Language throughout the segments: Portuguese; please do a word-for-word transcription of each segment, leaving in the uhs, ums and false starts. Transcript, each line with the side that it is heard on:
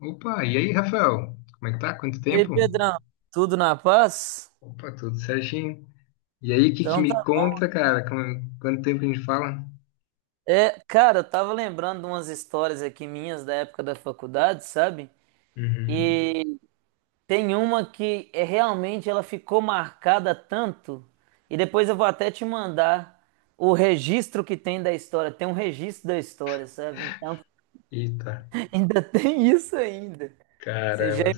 left: Opa, e aí, Rafael? Como é que tá? Quanto
right: E aí,
left: tempo?
right: Pedrão, tudo na paz?
left: Opa, tudo certinho. E aí, o que que
right: Então
left: me
right: tá.
left: conta, cara? Como- Quanto tempo a gente fala?
right: É, cara, eu tava lembrando de umas histórias aqui minhas da época da faculdade, sabe?
left: Uhum.
right: E tem uma que é realmente ela ficou marcada tanto, e depois eu vou até te mandar o registro que tem da história, tem um registro da história, sabe? Então,
left: Eita,
right: ainda tem isso ainda. Você já
left: caramba.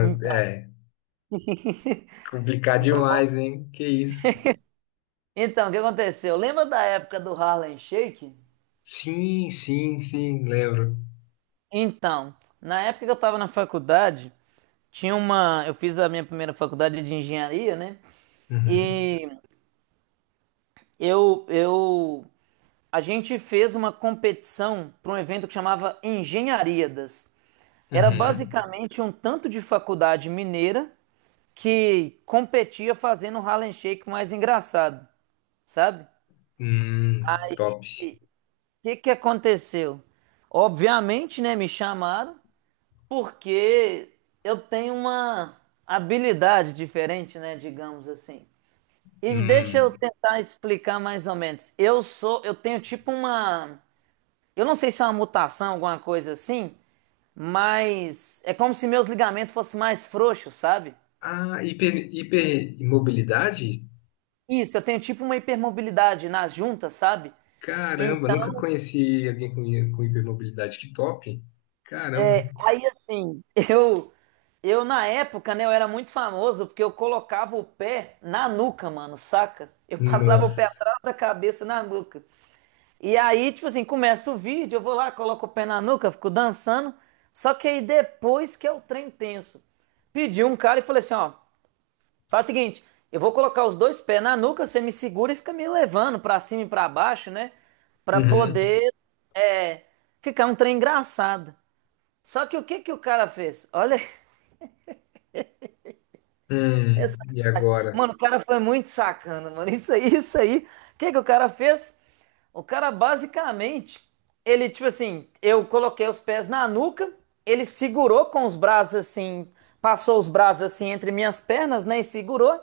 right: imagina. Então,
left: é complicado demais, hein? Que isso?
right: Então, o que aconteceu? Lembra da época do Harlem Shake?
left: Sim, sim, sim, lembro.
right: Então, na época que eu estava na faculdade, tinha uma. Eu fiz a minha primeira faculdade de engenharia, né?
left: Uhum.
right: E eu, eu, a gente fez uma competição para um evento que chamava Engenhariadas. Era
left: Uhum.
right: basicamente um tanto de faculdade mineira que competia fazendo o Harlem Shake mais engraçado, sabe?
left: Hum, top.
right: Aí, o que que aconteceu? Obviamente, né, me chamaram porque eu tenho uma habilidade diferente, né, digamos assim. E deixa eu
left: Hum.
right: tentar explicar mais ou menos. Eu sou, eu tenho tipo uma, eu não sei se é uma mutação, alguma coisa assim, mas é como se meus ligamentos fossem mais frouxos, sabe?
left: Ah, hiper, hipermobilidade?
right: Isso, eu tenho tipo uma hipermobilidade nas juntas, sabe?
left: Caramba, nunca
right: Então,
left: conheci alguém com, hi- com hipermobilidade. Que top. Caramba.
right: aí assim, eu eu na época, né, eu era muito famoso porque eu colocava o pé na nuca, mano, saca? Eu passava o pé
left: Nossa.
right: atrás da cabeça na nuca. E aí, tipo assim, começa o vídeo, eu vou lá, coloco o pé na nuca, fico dançando. Só que aí depois que é o trem tenso, pedi um cara e falei assim, ó, faz o seguinte, eu vou colocar os dois pés na nuca, você me segura e fica me levando pra cima e pra baixo, né? Pra
left: Uhum.
right: poder é, ficar um trem engraçado. Só que o que que o cara fez? Olha, É
left: Hum,
right: sacanagem.
left: e agora?
right: Mano, o cara foi muito sacana, mano. Isso aí, isso aí. O que que o cara fez? O cara basicamente, ele tipo assim, eu coloquei os pés na nuca, ele segurou com os braços assim, passou os braços assim entre minhas pernas, né, e segurou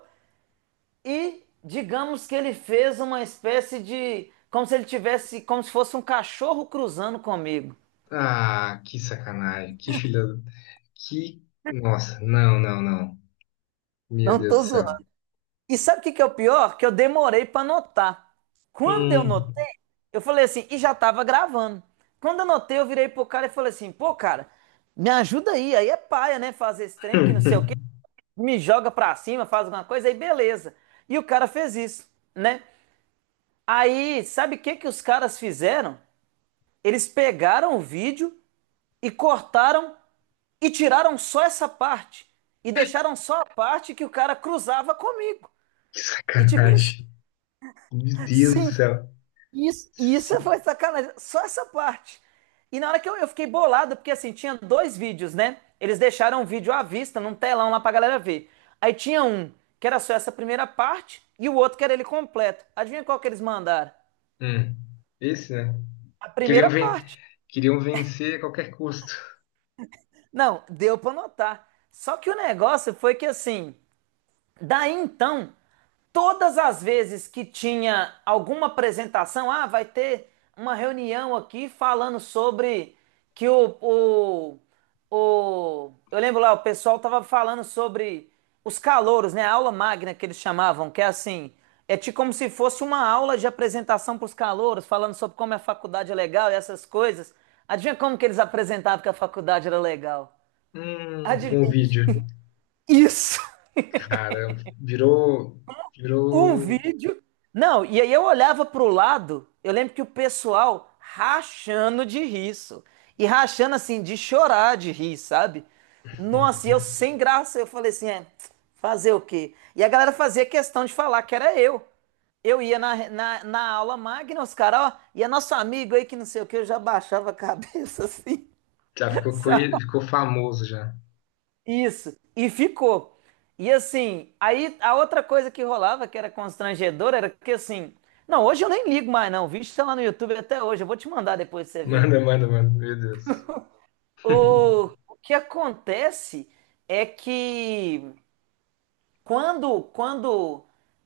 right: e digamos que ele fez uma espécie de como se ele tivesse, como se fosse um cachorro cruzando comigo.
left: Ah, que sacanagem. Que filha. Que. Nossa, não, não, não. Meu
right: Não
left: Deus do
right: tô
left: céu.
right: zoando. E sabe o que que é o pior? Que eu demorei para notar. Quando eu
left: Hum.
right: notei, eu falei assim, e já tava gravando. Quando eu notei, eu virei pro cara e falei assim, pô, cara, me ajuda aí. Aí é paia, né? Fazer esse trem que não sei o quê, me joga pra cima, faz alguma coisa, aí beleza. E o cara fez isso, né? Aí, sabe o que que os caras fizeram? Eles pegaram o vídeo e cortaram e tiraram só essa parte. E deixaram só a parte que o cara cruzava comigo.
left: Que
right: E tipo assim,
left: sacanagem. Meu Deus do
right: sim,
left: céu.
right: Isso, isso
left: Sim.
right: foi sacanagem. Só essa parte. E na hora que eu, eu fiquei bolado, porque assim, tinha dois vídeos, né? Eles deixaram um vídeo à vista, num telão lá pra galera ver. Aí tinha um que era só essa primeira parte e o outro que era ele completo. Adivinha qual que eles mandaram?
left: Hum. Esse, né?
right: A
left: Queriam,
right: primeira
left: ven...
right: parte.
left: Queriam vencer a qualquer custo.
right: Não, deu pra notar. Só que o negócio foi que assim, daí então, todas as vezes que tinha alguma apresentação, ah, vai ter uma reunião aqui falando sobre que o, o, o eu lembro lá, o pessoal tava falando sobre os calouros, né? A aula magna que eles chamavam, que é assim, é tipo como se fosse uma aula de apresentação para os calouros, falando sobre como a faculdade é legal e essas coisas. Adivinha como que eles apresentavam que a faculdade era legal?
left: Hum, com o
right: Adivinha.
left: vídeo.
right: Isso!
left: Caramba, virou.
right: Um
left: Virou.
right: vídeo. Não, e aí eu olhava pro lado, eu lembro que o pessoal rachando de riso. E rachando assim, de chorar de rir, sabe? Nossa, e eu sem graça, eu falei assim, é, fazer o quê? E a galera fazia questão de falar que era eu. Eu ia na, na, na aula magna, os caras, ó, e é nosso amigo aí que não sei o que, eu já baixava a cabeça assim,
left: Já ficou,
right: sabe?
left: conhe... ficou famoso já.
right: Isso. E ficou. E assim, aí a outra coisa que rolava, que era constrangedora, era que assim, não, hoje eu nem ligo mais, não. O vídeo está lá no YouTube até hoje, eu vou te mandar depois pra você ver.
left: Manda, manda, manda. Meu Deus.
right: O, o que acontece é que quando, quando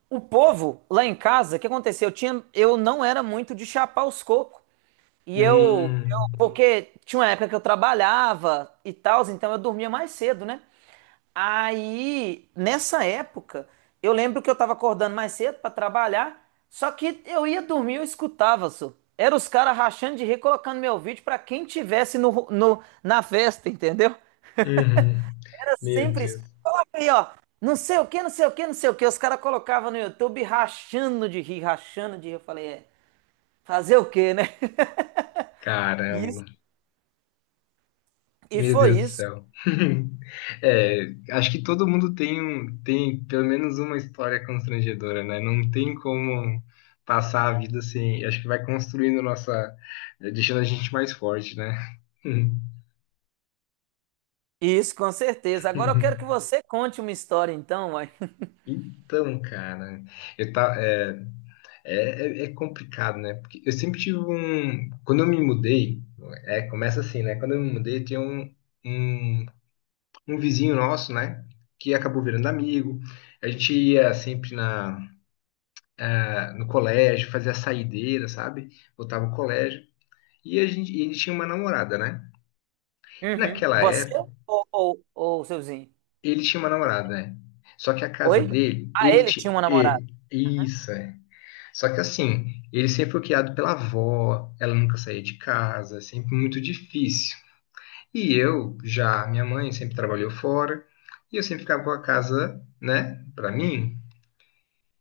right: o povo lá em casa, o que aconteceu? Eu tinha, eu não era muito de chapar os cocos. E eu,
left: Hum,
right: eu- porque tinha uma época que eu trabalhava e tal, então eu dormia mais cedo, né? Aí, nessa época, eu lembro que eu tava acordando mais cedo pra trabalhar, só que eu ia dormir, eu escutava, só. Era os caras rachando de rir, colocando meu vídeo pra quem tivesse no, no- na festa, entendeu?
left: uhum.
right: Era
left: Meu
right: sempre isso.
left: Deus.
right: Coloca aí, ó, não sei o que, não sei o que, não sei o que. Os caras colocavam no YouTube rachando de rir, rachando de rir. Eu falei, é, fazer o quê, né? E isso,
left: Caramba.
right: e
left: Meu Deus
right: foi
left: do
right: isso.
left: céu. É, acho que todo mundo tem, um- tem pelo menos uma história constrangedora, né? Não tem como passar a vida sem. Acho que vai construindo nossa. eh, Deixando a gente mais forte, né?
right: Isso, com certeza. Agora eu quero que você conte uma história, então, uai.
left: Então, cara, eu tá, é, é, é é complicado, né? Porque eu sempre tive um. Quando eu me mudei, é, começa assim, né? Quando eu me mudei, tinha um, um um vizinho nosso, né? Que acabou virando amigo. A gente ia sempre na, na- no colégio, fazia saideira, sabe? Voltava ao colégio. E a gente, e ele tinha uma namorada, né? E
right: Uhum.
left: naquela
right: Você
left: época,
right: ou, ou, ou o seu vizinho?
left: ele tinha uma namorada, né? Só que a casa
right: Oi?
left: dele,
right: Ah,
left: ele
right: ele tinha
left: tinha.
right: uma
left: e-
right: namorada.
left: Isso, é. Só que assim, ele sempre foi criado pela avó, ela nunca saía de casa, sempre muito difícil. E eu, já, minha mãe sempre trabalhou fora, e eu sempre ficava com a casa, né, pra mim.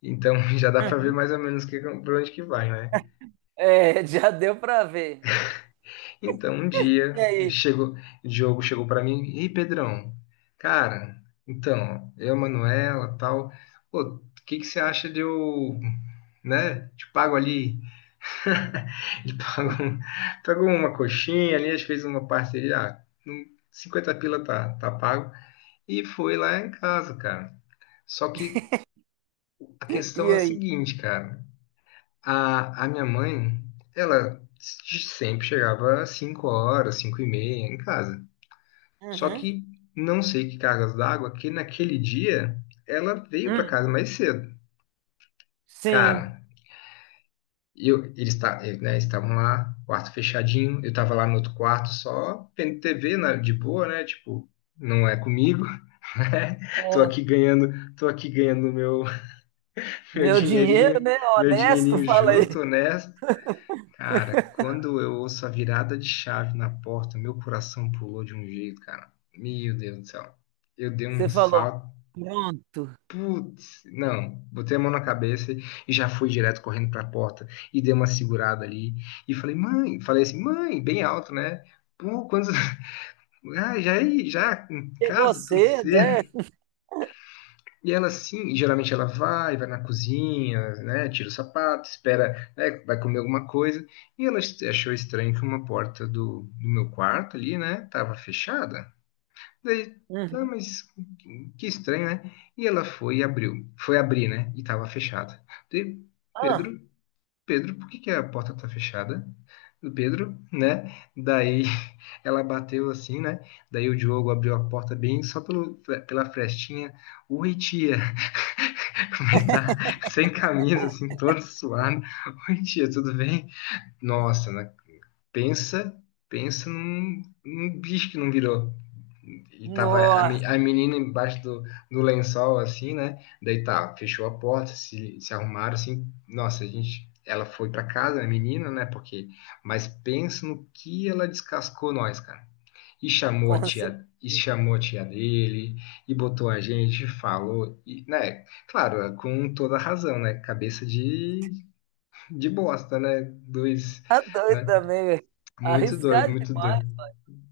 left: Então, já dá para ver
right: Uhum.
left: mais ou menos que, para onde que vai, né?
right: É, já deu pra ver.
left: Então um
right: E
left: dia
right: aí?
left: chegou, Diogo chegou para mim, e Pedrão, cara, então eu, Manuela, tal, pô, o que que você acha de eu, né? Te pago ali. Ele pagou, um, pagou uma coxinha ali, a gente fez uma parceria, ah, num- cinquenta pila tá, tá pago e foi lá em casa, cara. Só que a questão
right: E
left: é a
right: aí?
left: seguinte, cara. A, a minha mãe, ela s- sempre chegava às cinco horas, cinco e meia em casa. Só
right: Uhum.
left: que não sei que cargas d'água, que naquele dia ela veio para
right: Hum,
left: casa mais cedo.
right: sim.
left: Cara, eu, eles ta- eh, né, estavam lá, quarto fechadinho, eu tava lá no outro quarto só vendo T V na- de boa, né? Tipo, não é comigo. Tô aqui
right: É,
left: ganhando, tô aqui ganhando meu, meu
right: meu dinheiro,
left: dinheirinho,
right: né?
left: meu
right: Honesto,
left: dinheirinho
right: fala
left: justo,
right: aí.
left: honesto. Cara, quando eu ouço a virada de chave na porta, meu coração pulou de um jeito, cara. Meu Deus do céu. Eu dei um
right: Você falou,
left: salto.
right: pronto.
left: Putz, não. Botei a mão na cabeça e já fui direto correndo pra porta e dei uma segurada ali e falei: "Mãe", falei assim: "Mãe", bem alto, né? Pô, quando ah, já é aí, já em
right: Chegou
left: casa, tão
right: cedo, é?
left: cedo. E ela sim, e geralmente ela vai, vai na cozinha, né, tira o sapato, espera, né, vai comer alguma coisa. E ela est- achou estranho que uma porta do, do meu quarto ali, né, tava fechada. Daí, tá,
right: Uhum.
left: mas que que estranho, né? E ela foi e abriu, foi abrir, né, e tava fechada. Daí,
right: Ah,
left: Pedro, Pedro, por que que a porta tá fechada? Do Pedro, né? Daí ela bateu assim, né? Daí o Diogo abriu a porta bem só pelo, pela frestinha. Oi, tia. Como ele tá sem camisa, assim, todo suado. Oi, tia, tudo bem? Nossa, né? Pensa, pensa num, num bicho que não virou. E tava a, me-
right: nossa,
left: a menina embaixo do, do lençol, assim, né? Daí tá, fechou a porta, se, se arrumaram, assim. Nossa, a gente, ela foi pra casa, a menina, né? Porque, mas pensa no que ela descascou nós, cara. E chamou a
right: com
left: tia, e
right: certeza.
left: chamou a tia dele, e botou a gente, falou, e, né? Claro, com toda a razão, né? Cabeça de, de bosta, né? Dois,
right: Tá doido
left: né?
right: também, velho.
left: Muito doido,
right: Arriscado
left: muito
right: demais.
left: doido.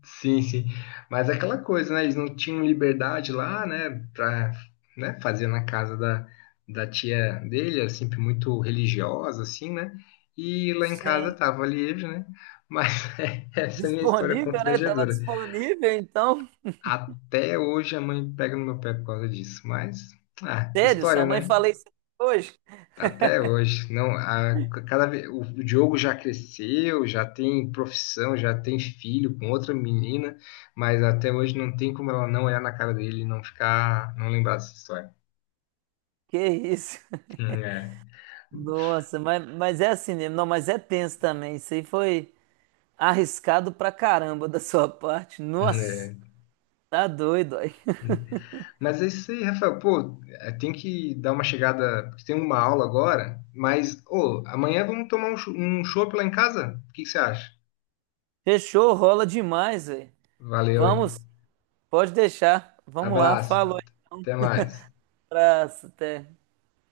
left: Sim, sim. Mas aquela coisa, né? Eles não tinham liberdade lá, né? Pra, né? Fazer na casa da, da tia dele, era sempre muito religiosa, assim, né? E lá em casa
right: Sim.
left: tava livre, né? Mas essa é a minha história
right: Disponível, né? Tava
left: constrangedora.
right: disponível, então.
left: Até hoje a mãe pega no meu pé por causa disso, mas ah,
right: Sério,
left: história,
right: sua mãe
left: né?
right: falou isso hoje?
left: Até hoje, não, a, cada vez o Diogo já cresceu, já tem profissão, já tem filho com outra menina, mas até hoje não tem como ela não olhar na cara dele e não ficar, não lembrar dessa história.
right: Que isso?
left: Hum, É,
right: Nossa, mas, mas é assim mesmo. Não, mas é tenso também. Isso aí foi arriscado pra caramba da sua parte.
left: hum,
right: Nossa,
left: é.
right: tá doido aí.
left: Mas é isso aí, Rafael. Pô, é, tem que dar uma chegada, porque tem uma aula agora, mas ô, amanhã vamos tomar um, chu- um chopp lá em casa? O que que você acha?
right: Fechou, rola demais, velho.
left: Valeu aí.
right: Vamos, pode deixar. Vamos lá,
left: Abraço.
right: falou.
left: Até mais.
right: Abraço, até.